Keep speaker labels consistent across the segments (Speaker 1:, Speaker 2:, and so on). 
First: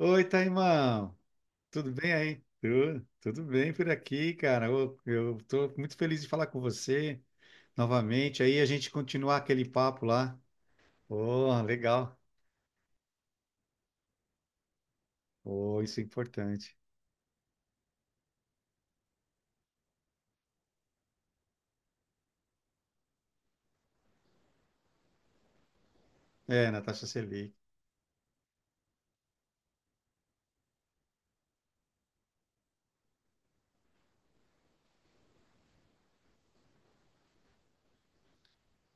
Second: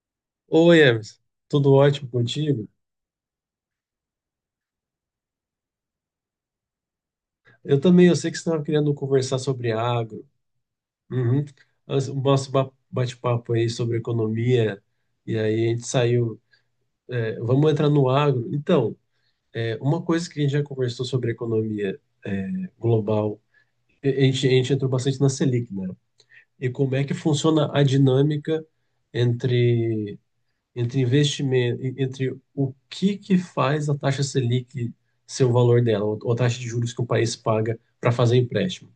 Speaker 1: Oi,
Speaker 2: Oi, Emerson.
Speaker 1: Taimão.
Speaker 2: Tudo
Speaker 1: Tudo
Speaker 2: ótimo
Speaker 1: bem aí?
Speaker 2: contigo?
Speaker 1: Tudo bem por aqui, cara. Eu tô muito feliz de falar com você
Speaker 2: Eu também, eu sei que você
Speaker 1: novamente. Aí
Speaker 2: estava
Speaker 1: a gente
Speaker 2: querendo
Speaker 1: continuar
Speaker 2: conversar
Speaker 1: aquele
Speaker 2: sobre
Speaker 1: papo
Speaker 2: agro.
Speaker 1: lá.
Speaker 2: Uhum.
Speaker 1: Oh,
Speaker 2: O
Speaker 1: legal.
Speaker 2: nosso bate-papo aí sobre economia, e aí a
Speaker 1: Oh,
Speaker 2: gente
Speaker 1: isso é
Speaker 2: saiu.
Speaker 1: importante.
Speaker 2: Vamos entrar no agro. Então, uma coisa que a gente já conversou sobre economia global, a gente entrou bastante na Selic, né?
Speaker 1: É,
Speaker 2: E como é
Speaker 1: Natasha
Speaker 2: que
Speaker 1: Selic.
Speaker 2: funciona a dinâmica entre entre investimento, entre o que que faz a taxa Selic ser o valor dela, ou a taxa de juros que o país paga para fazer empréstimo.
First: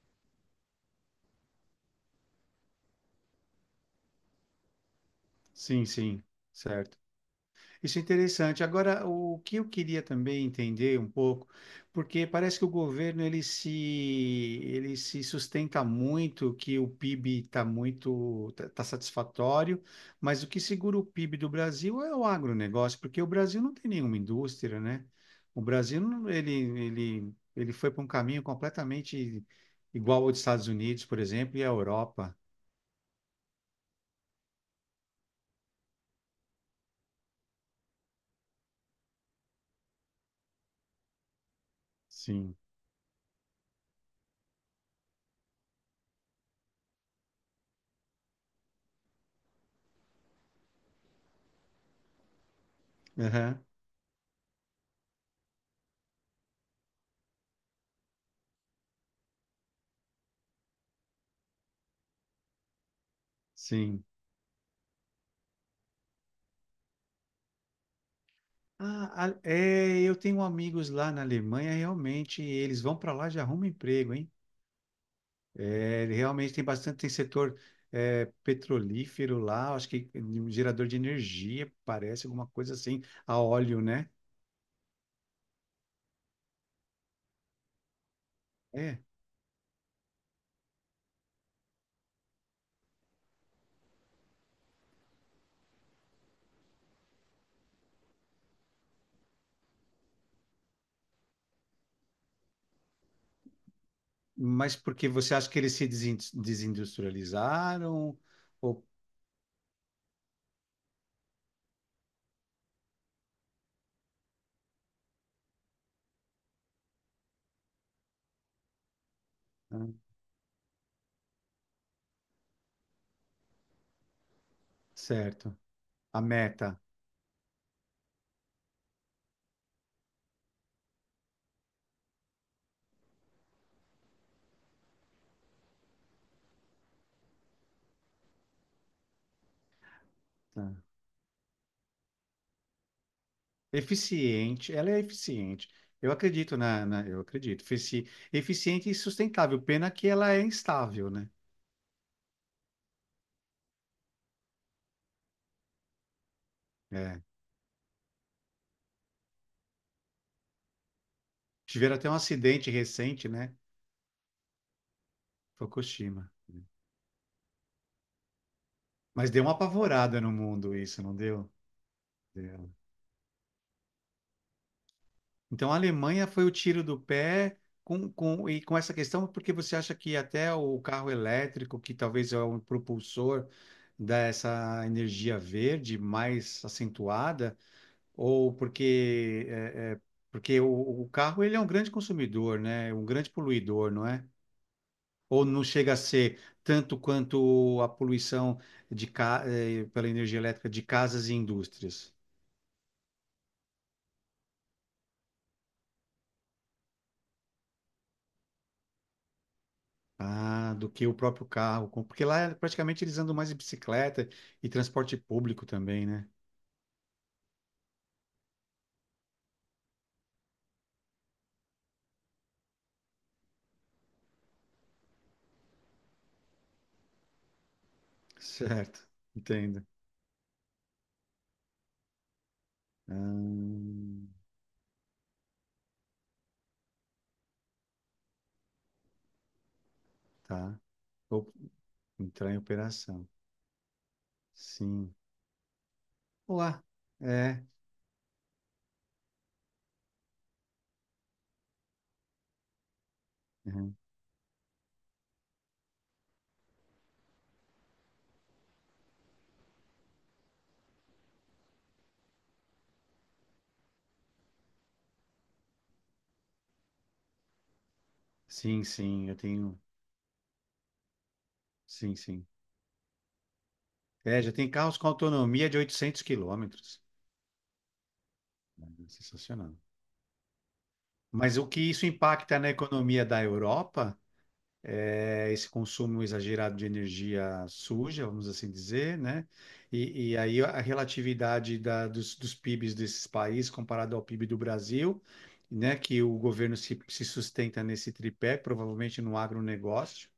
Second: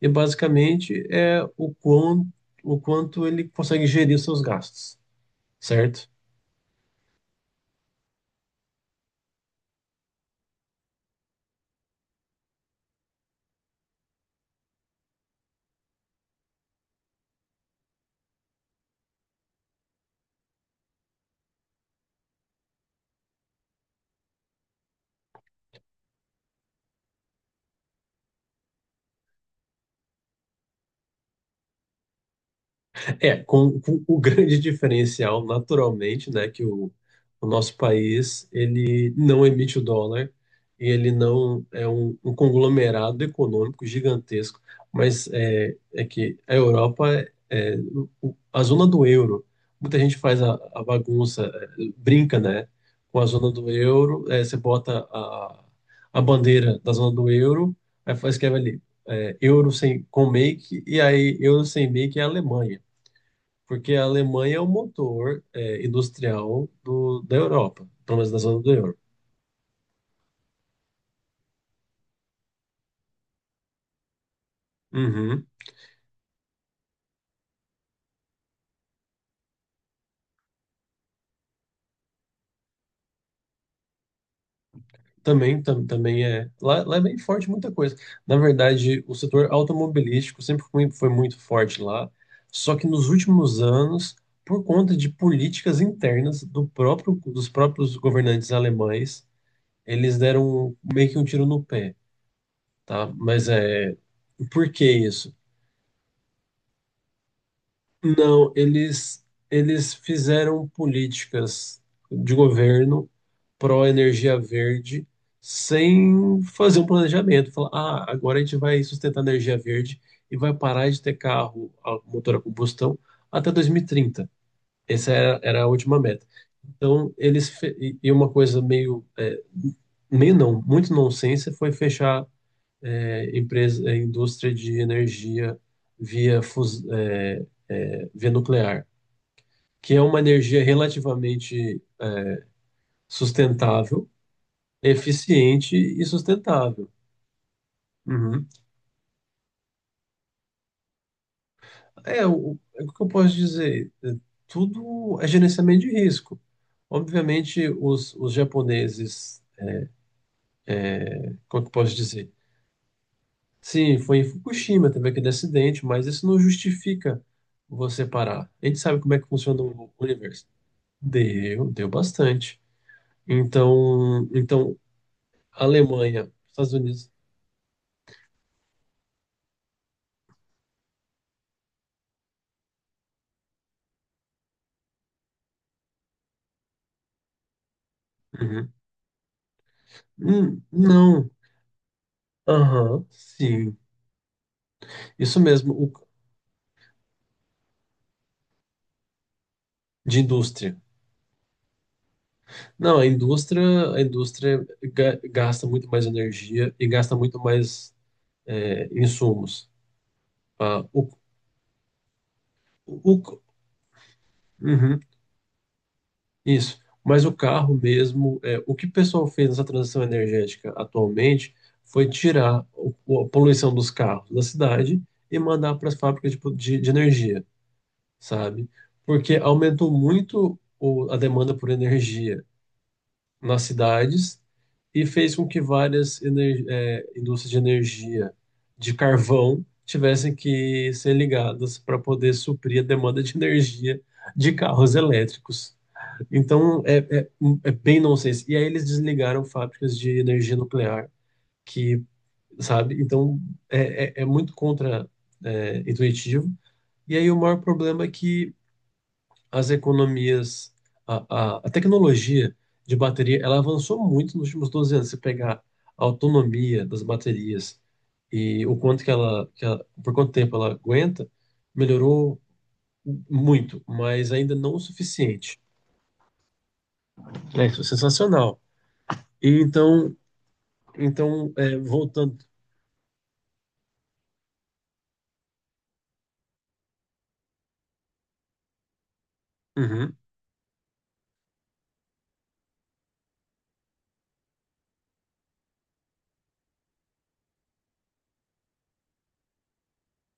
Speaker 2: E basicamente é o quão, o quanto ele consegue gerir os seus gastos,
Speaker 1: Sim,
Speaker 2: certo?
Speaker 1: sim, certo. Isso é interessante. Agora, o que eu queria também entender um pouco, porque parece que o governo ele se sustenta muito que o PIB está muito tá satisfatório, mas o que segura o PIB do Brasil é o agronegócio, porque o Brasil não tem nenhuma indústria, né? O Brasil ele ele foi para um caminho completamente igual ao dos Estados Unidos, por exemplo, e à Europa.
Speaker 2: É, com o grande diferencial, naturalmente, né, o nosso país ele não emite o dólar e ele não é um
Speaker 1: Sim.
Speaker 2: conglomerado econômico gigantesco, mas é que a Europa a zona do euro. Muita gente faz a bagunça, brinca, né, com a zona
Speaker 1: Aham.
Speaker 2: do euro. É, você bota a bandeira da zona do euro, aí faz escreve ali euro sem com make, e aí euro sem make é a Alemanha. Porque a
Speaker 1: Sim.
Speaker 2: Alemanha é o motor industrial da Europa, pelo menos da zona do euro.
Speaker 1: Ah, é, eu tenho amigos lá na Alemanha, realmente, eles vão para lá e já arrumam emprego, hein?
Speaker 2: Uhum.
Speaker 1: É, realmente tem bastante, tem setor petrolífero lá, acho que um gerador de energia, parece alguma coisa assim, a óleo, né?
Speaker 2: Também, também é. Lá é bem forte muita coisa. Na
Speaker 1: É,
Speaker 2: verdade, o setor automobilístico foi muito forte lá, só que nos últimos anos, por conta de políticas internas dos próprios governantes alemães, eles deram meio que um tiro no pé, tá? Mas é, por
Speaker 1: mas
Speaker 2: que
Speaker 1: porque
Speaker 2: isso?
Speaker 1: você acha que eles se desin- desindustrializaram?
Speaker 2: Não,
Speaker 1: Ou...
Speaker 2: eles fizeram políticas de governo pró-energia verde sem fazer um planejamento. Falar, ah, agora a gente vai sustentar a energia verde
Speaker 1: Ah,
Speaker 2: e vai parar de ter carro a motor a combustão até 2030.
Speaker 1: certo,
Speaker 2: Era a última
Speaker 1: a
Speaker 2: meta.
Speaker 1: meta.
Speaker 2: Então, eles... E e uma coisa meio... meio não, muito nonsense foi fechar empresa, indústria de energia via nuclear, que é uma energia
Speaker 1: Tá.
Speaker 2: relativamente sustentável,
Speaker 1: Eficiente, ela é eficiente.
Speaker 2: eficiente e
Speaker 1: Eu acredito
Speaker 2: sustentável.
Speaker 1: eu acredito.
Speaker 2: Uhum.
Speaker 1: Eficiente e sustentável, pena que ela é instável, né?
Speaker 2: É o que eu posso dizer? Tudo é gerenciamento de risco.
Speaker 1: É.
Speaker 2: Obviamente, os japoneses, como que eu posso
Speaker 1: Tiveram até um
Speaker 2: dizer?
Speaker 1: acidente recente, né?
Speaker 2: Sim, foi em Fukushima, teve aquele acidente, mas isso
Speaker 1: Fukushima.
Speaker 2: não justifica você parar. A gente sabe como é que
Speaker 1: Mas deu uma
Speaker 2: funciona o
Speaker 1: apavorada no
Speaker 2: universo.
Speaker 1: mundo isso, não deu?
Speaker 2: Deu bastante.
Speaker 1: Deu.
Speaker 2: Então, então
Speaker 1: Então a Alemanha
Speaker 2: Alemanha,
Speaker 1: foi o
Speaker 2: Estados
Speaker 1: tiro do
Speaker 2: Unidos.
Speaker 1: pé com essa questão, porque você acha que até o carro elétrico, que talvez é um propulsor dessa energia verde mais acentuada, ou
Speaker 2: Uhum.
Speaker 1: porque, porque o
Speaker 2: Não.
Speaker 1: carro ele é um grande consumidor, né? Um
Speaker 2: Aham,
Speaker 1: grande
Speaker 2: sim.
Speaker 1: poluidor, não é?
Speaker 2: Isso
Speaker 1: Ou não
Speaker 2: mesmo,
Speaker 1: chega a ser tanto quanto a poluição de, pela
Speaker 2: de
Speaker 1: energia elétrica
Speaker 2: indústria.
Speaker 1: de casas e indústrias?
Speaker 2: Não, a indústria gasta muito mais energia e gasta muito mais insumos.
Speaker 1: Ah,
Speaker 2: Ah,
Speaker 1: do que
Speaker 2: o,
Speaker 1: o próprio carro. Porque lá é praticamente eles andam
Speaker 2: o,
Speaker 1: mais de bicicleta e
Speaker 2: uhum.
Speaker 1: transporte público também, né?
Speaker 2: Isso, mas o carro mesmo, o que o pessoal fez nessa transição energética atualmente foi tirar a poluição dos carros da cidade e mandar para as fábricas de energia, sabe?
Speaker 1: Certo,
Speaker 2: Porque
Speaker 1: entendo.
Speaker 2: aumentou muito a demanda por energia
Speaker 1: Ah,
Speaker 2: nas cidades e fez com que várias indústrias de energia de carvão tivessem
Speaker 1: tá.
Speaker 2: que ser
Speaker 1: Ou
Speaker 2: ligadas para poder
Speaker 1: entrar em
Speaker 2: suprir a demanda
Speaker 1: operação.
Speaker 2: de energia de carros
Speaker 1: Sim.
Speaker 2: elétricos. Então
Speaker 1: Olá. É.
Speaker 2: é bem nonsense. E aí eles desligaram fábricas de energia nuclear, que, sabe? Então
Speaker 1: Uhum.
Speaker 2: é muito contra, intuitivo. E aí o maior problema é que as economias, a tecnologia de bateria, ela avançou muito nos últimos 12 anos. Se pegar a autonomia das baterias e o quanto que
Speaker 1: Sim, eu
Speaker 2: ela, que
Speaker 1: tenho.
Speaker 2: ela, por quanto tempo ela aguenta,
Speaker 1: Sim,
Speaker 2: melhorou
Speaker 1: sim.
Speaker 2: muito, mas
Speaker 1: É, já
Speaker 2: ainda
Speaker 1: tem
Speaker 2: não o
Speaker 1: carros com
Speaker 2: suficiente.
Speaker 1: autonomia de 800 quilômetros.
Speaker 2: É sensacional.
Speaker 1: É,
Speaker 2: E
Speaker 1: sensacional.
Speaker 2: então Então,
Speaker 1: Mas o que isso
Speaker 2: voltando.
Speaker 1: impacta na economia da Europa é esse consumo exagerado de energia suja, vamos assim dizer, né?
Speaker 2: Uhum,
Speaker 1: E aí a relatividade dos, dos PIBs desses países comparado ao PIB do Brasil, né? Que o governo se sustenta nesse tripé, provavelmente no agronegócio,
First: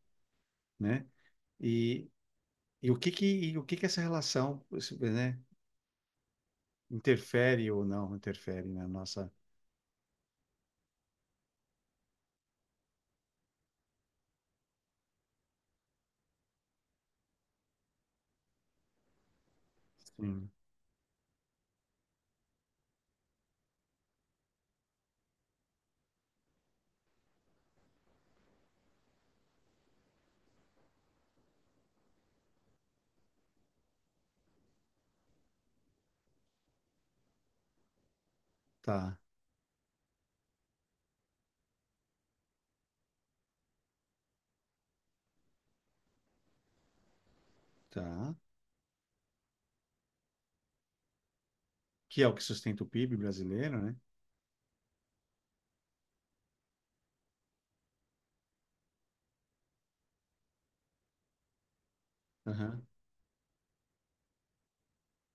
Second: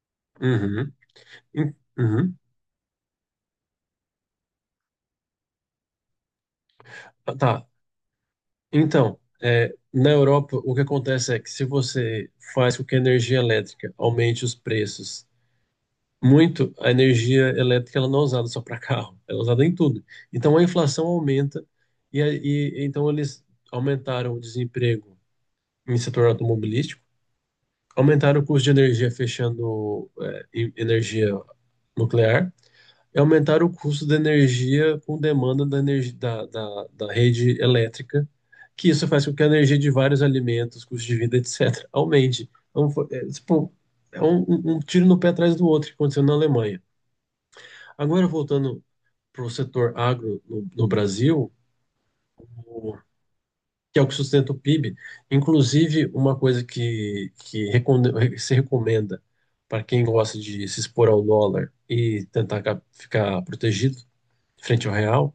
Speaker 2: uhum,
Speaker 1: né? E,
Speaker 2: uhum.
Speaker 1: e o que que essa relação, né?
Speaker 2: Tá.
Speaker 1: Interfere ou não interfere na
Speaker 2: Então,
Speaker 1: nossa...
Speaker 2: na Europa, o que acontece é que se você faz com que a energia elétrica aumente os preços muito, a energia elétrica ela não é usada só para carro, ela é usada em tudo.
Speaker 1: Sim.
Speaker 2: Então, a inflação aumenta e, e então eles aumentaram o desemprego em setor automobilístico, aumentaram o custo de energia fechando energia nuclear é aumentar o custo da energia com demanda da, energia, da, da, da rede elétrica, que isso
Speaker 1: Tá,
Speaker 2: faz com que a energia de vários alimentos, custo de vida, etc., aumente. Então, tipo, é um tiro no pé atrás do outro que aconteceu na Alemanha. Agora,
Speaker 1: tá.
Speaker 2: voltando para o setor agro no Brasil,
Speaker 1: Que é o que sustenta o
Speaker 2: o-
Speaker 1: PIB brasileiro, né?
Speaker 2: que é o que sustenta o PIB, inclusive uma coisa que se recomenda para quem gosta de se expor ao dólar e tentar
Speaker 1: Aham.
Speaker 2: ficar protegido frente ao real,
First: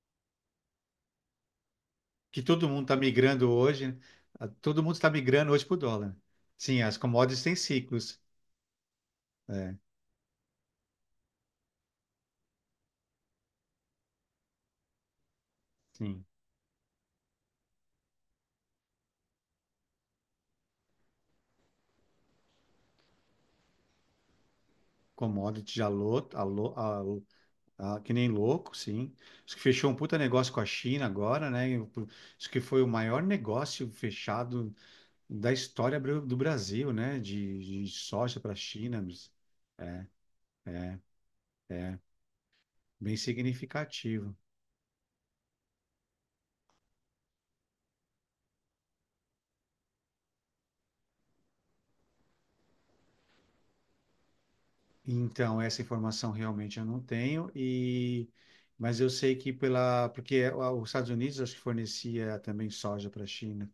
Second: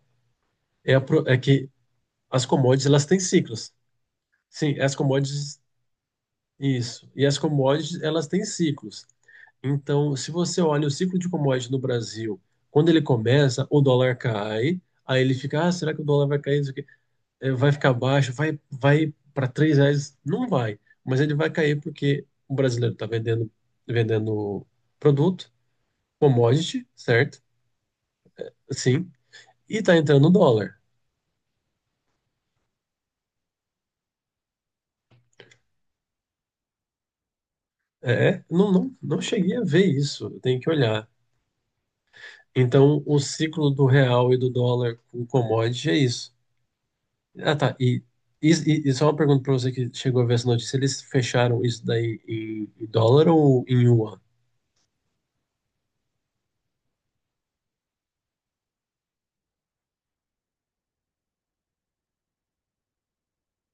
Speaker 2: é que
Speaker 1: Que
Speaker 2: as
Speaker 1: todo mundo
Speaker 2: commodities
Speaker 1: está
Speaker 2: elas têm
Speaker 1: migrando
Speaker 2: ciclos.
Speaker 1: hoje, né? Ah,
Speaker 2: Sim,
Speaker 1: todo
Speaker 2: as
Speaker 1: mundo está migrando
Speaker 2: commodities,
Speaker 1: hoje para o dólar. Sim, as
Speaker 2: isso. E as
Speaker 1: commodities têm
Speaker 2: commodities
Speaker 1: ciclos.
Speaker 2: elas têm ciclos.
Speaker 1: É,
Speaker 2: Então, se você olha o ciclo de commodities no Brasil, quando ele começa, o dólar cai, aí ele fica, ah, será que o
Speaker 1: sim.
Speaker 2: dólar vai cair? Isso aqui? Vai ficar baixo, vai para 3 reais? Não vai, mas ele vai cair porque o brasileiro está vendendo, vendendo produto,
Speaker 1: Commodity já louco,
Speaker 2: commodity, certo?
Speaker 1: que nem louco,
Speaker 2: Sim,
Speaker 1: sim. Acho que
Speaker 2: e
Speaker 1: fechou um
Speaker 2: está
Speaker 1: puta
Speaker 2: entrando
Speaker 1: negócio com a
Speaker 2: dólar.
Speaker 1: China agora, né? E o- Acho que foi o maior negócio fechado da história do Brasil, né? De soja
Speaker 2: É,
Speaker 1: para a China,
Speaker 2: não cheguei a ver isso, eu tenho que olhar. Então,
Speaker 1: bem
Speaker 2: o ciclo do real e
Speaker 1: significativo.
Speaker 2: do dólar com commodity é isso. Ah, tá. E só uma pergunta para você que chegou a ver essa notícia: eles fecharam isso daí em, em dólar ou em yuan?
Speaker 1: Então, essa informação realmente eu não tenho, e mas eu sei que pela porque é, os Estados Unidos acho que fornecia também soja para a China.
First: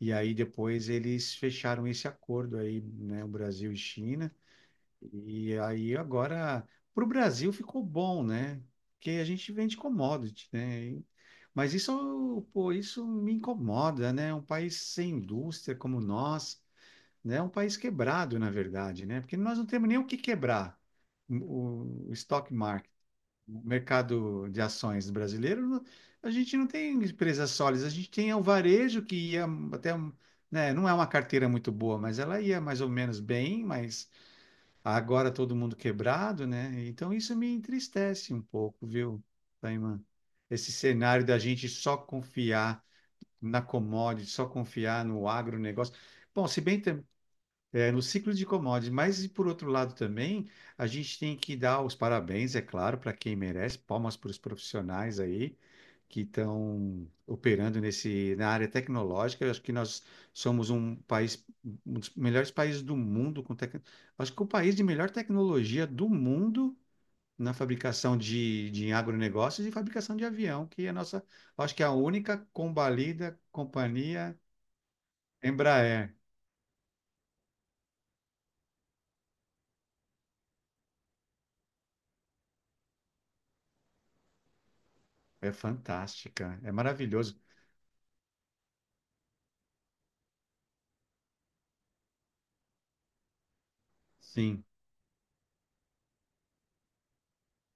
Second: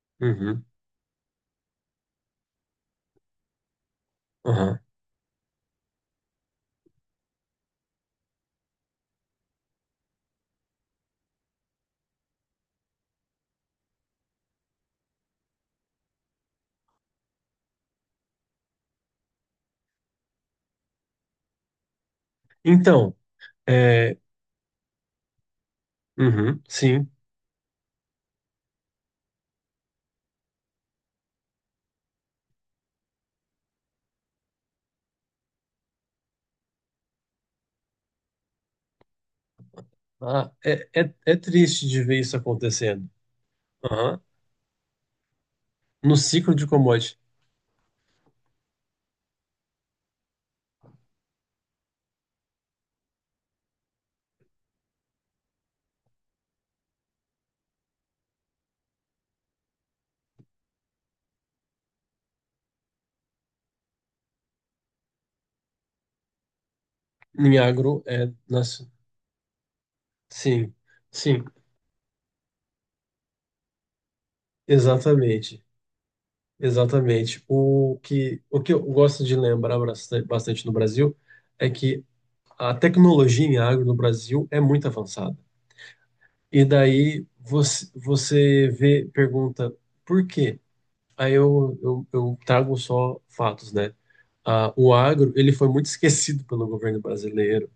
Speaker 1: E aí
Speaker 2: Uhum,
Speaker 1: depois eles fecharam esse acordo aí, né, o Brasil e China.
Speaker 2: aham.
Speaker 1: E aí agora para o Brasil ficou bom, né? Porque a gente vende commodity, né? E- Mas isso, pô, isso me incomoda, né? Um país sem indústria como nós, né? É um país quebrado, na verdade, né? Porque nós não temos nem o que quebrar. O o stock market,
Speaker 2: Então,
Speaker 1: o
Speaker 2: é,
Speaker 1: mercado de ações brasileiro, não- a gente
Speaker 2: uhum,
Speaker 1: não tem
Speaker 2: sim.
Speaker 1: empresas sólidas, a gente tem o varejo que ia até, um- né? Não é uma carteira muito boa, mas ela ia mais ou menos bem, mas agora todo mundo quebrado, né? Então isso me entristece um pouco, viu, Taiman?
Speaker 2: Ah,
Speaker 1: Esse cenário
Speaker 2: é
Speaker 1: da gente
Speaker 2: triste
Speaker 1: só
Speaker 2: de ver isso
Speaker 1: confiar
Speaker 2: acontecendo.
Speaker 1: na
Speaker 2: Aham.
Speaker 1: commodity, só confiar no agronegócio.
Speaker 2: No
Speaker 1: Bom,
Speaker 2: ciclo
Speaker 1: se
Speaker 2: de
Speaker 1: bem
Speaker 2: commodity,
Speaker 1: é, no ciclo de commodities, mas e por outro lado também, a gente tem que dar os parabéns, é claro, para quem merece, palmas para os profissionais aí que estão operando nesse, na área tecnológica. Eu acho que nós somos um país, um dos melhores países do mundo com tec... Acho que o país de melhor tecnologia do mundo na
Speaker 2: em agro,
Speaker 1: fabricação
Speaker 2: é.
Speaker 1: de,
Speaker 2: Nas
Speaker 1: de agronegócios e fabricação de avião,
Speaker 2: Sim,
Speaker 1: que é a nossa,
Speaker 2: sim,
Speaker 1: acho que é a única combalida companhia
Speaker 2: exatamente.
Speaker 1: Embraer.
Speaker 2: Exatamente. O que eu gosto de lembrar bastante no Brasil é que a tecnologia em agro no Brasil é muito avançada.
Speaker 1: É fantástica,
Speaker 2: E
Speaker 1: é
Speaker 2: daí
Speaker 1: maravilhoso.
Speaker 2: você, você vê, pergunta por quê? Aí eu trago só fatos, né?
Speaker 1: Sim.
Speaker 2: Ah, o agro, ele foi muito esquecido pelo governo brasileiro.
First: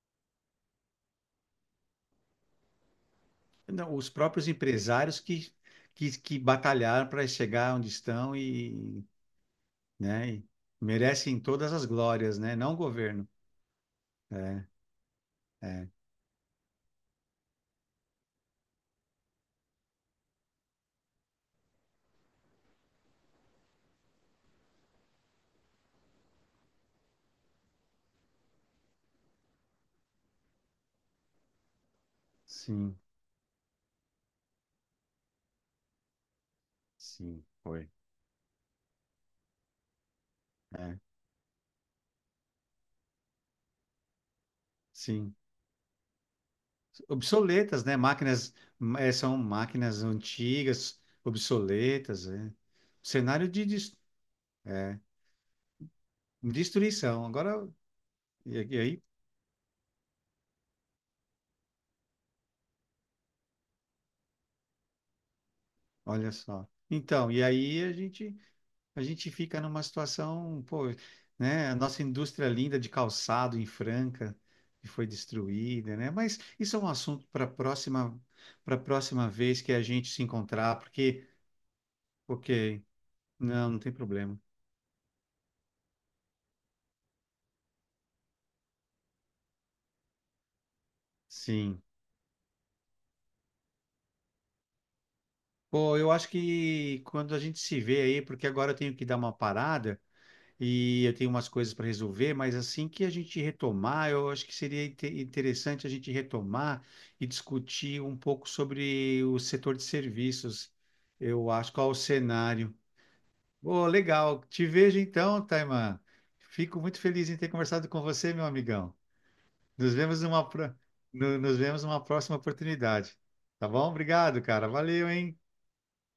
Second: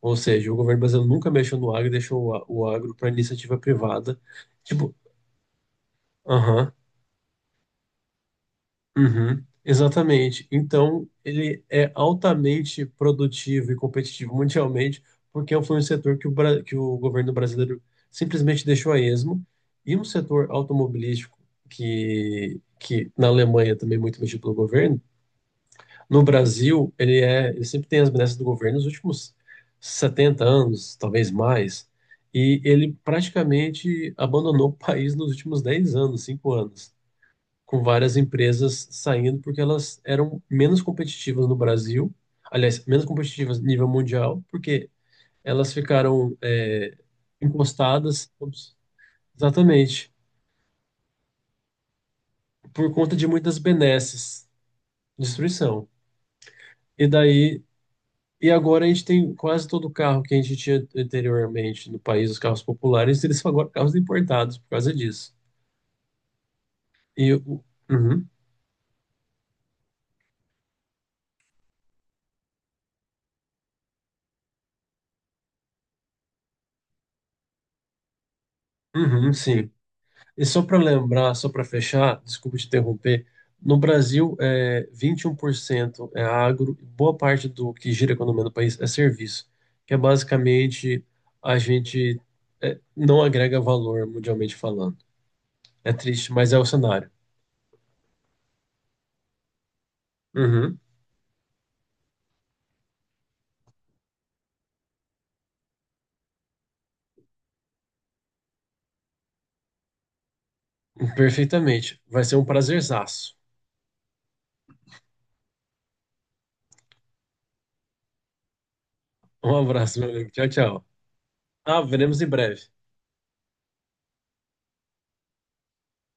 Speaker 2: Ou seja, o governo brasileiro nunca mexeu no agro e deixou o agro para iniciativa
Speaker 1: Não, os
Speaker 2: privada.
Speaker 1: próprios
Speaker 2: Tipo,
Speaker 1: empresários que
Speaker 2: aham.
Speaker 1: batalharam para chegar onde estão e,
Speaker 2: Uhum,
Speaker 1: né, e
Speaker 2: exatamente. Então,
Speaker 1: merecem
Speaker 2: ele
Speaker 1: todas as
Speaker 2: é
Speaker 1: glórias, né? Não o
Speaker 2: altamente
Speaker 1: governo.
Speaker 2: produtivo e competitivo
Speaker 1: É,
Speaker 2: mundialmente, porque foi um
Speaker 1: é,
Speaker 2: setor que que o governo brasileiro simplesmente deixou a esmo, e um setor automobilístico que na Alemanha também é muito mexido pelo governo, no Brasil, ele sempre tem as benesses do governo nos últimos 70 anos, talvez mais, e ele
Speaker 1: sim,
Speaker 2: praticamente abandonou o país nos últimos 10 anos, 5 anos,
Speaker 1: sim,
Speaker 2: com
Speaker 1: foi.
Speaker 2: várias empresas saindo porque elas eram menos
Speaker 1: É,
Speaker 2: competitivas no Brasil, aliás, menos competitivas nível mundial, porque
Speaker 1: sim.
Speaker 2: elas ficaram
Speaker 1: Obsoletas, né?
Speaker 2: encostadas,
Speaker 1: Máquinas,
Speaker 2: ups,
Speaker 1: é, são máquinas
Speaker 2: exatamente,
Speaker 1: antigas, obsoletas, é.
Speaker 2: por conta de
Speaker 1: Cenário
Speaker 2: muitas
Speaker 1: de des-
Speaker 2: benesses, destruição. E
Speaker 1: destruição.
Speaker 2: daí,
Speaker 1: Agora,
Speaker 2: e
Speaker 1: e
Speaker 2: agora a
Speaker 1: aí,
Speaker 2: gente tem quase todo o carro que a gente tinha anteriormente no país, os carros populares, eles são agora carros importados por causa disso.
Speaker 1: olha só.
Speaker 2: E
Speaker 1: Então, e
Speaker 2: o-
Speaker 1: aí
Speaker 2: uhum,
Speaker 1: a gente fica numa situação, pô, né? A nossa indústria linda de calçado em Franca que foi destruída, né? Mas isso é um assunto para próxima
Speaker 2: uhum,
Speaker 1: vez
Speaker 2: sim.
Speaker 1: que a gente se
Speaker 2: E só
Speaker 1: encontrar,
Speaker 2: para
Speaker 1: porque,
Speaker 2: lembrar, só para fechar, desculpa te
Speaker 1: ok,
Speaker 2: interromper,
Speaker 1: não,
Speaker 2: no
Speaker 1: não tem
Speaker 2: Brasil,
Speaker 1: problema.
Speaker 2: 21% é agro, e boa parte do que gira a economia do país é serviço, que é basicamente a
Speaker 1: Sim.
Speaker 2: gente não agrega valor mundialmente falando. É
Speaker 1: Pô, eu acho
Speaker 2: triste, mas é o
Speaker 1: que
Speaker 2: cenário.
Speaker 1: quando a gente se vê aí, porque agora eu tenho que dar uma parada,
Speaker 2: Uhum,
Speaker 1: e eu tenho umas coisas para resolver, mas assim que a gente retomar, eu acho que seria interessante a gente retomar e discutir um pouco sobre o setor de serviços. Eu acho qual o
Speaker 2: perfeitamente. Vai ser um
Speaker 1: cenário.
Speaker 2: prazerzaço.
Speaker 1: Oh, legal. Te vejo então, Taiman. Fico muito feliz em ter conversado com você, meu amigão.
Speaker 2: Um
Speaker 1: Nos
Speaker 2: abraço, meu
Speaker 1: vemos
Speaker 2: amigo. Tchau,
Speaker 1: numa,
Speaker 2: tchau.
Speaker 1: nos
Speaker 2: Ah,
Speaker 1: vemos numa
Speaker 2: veremos em
Speaker 1: próxima
Speaker 2: breve.
Speaker 1: oportunidade. Tá bom? Obrigado, cara. Valeu, hein?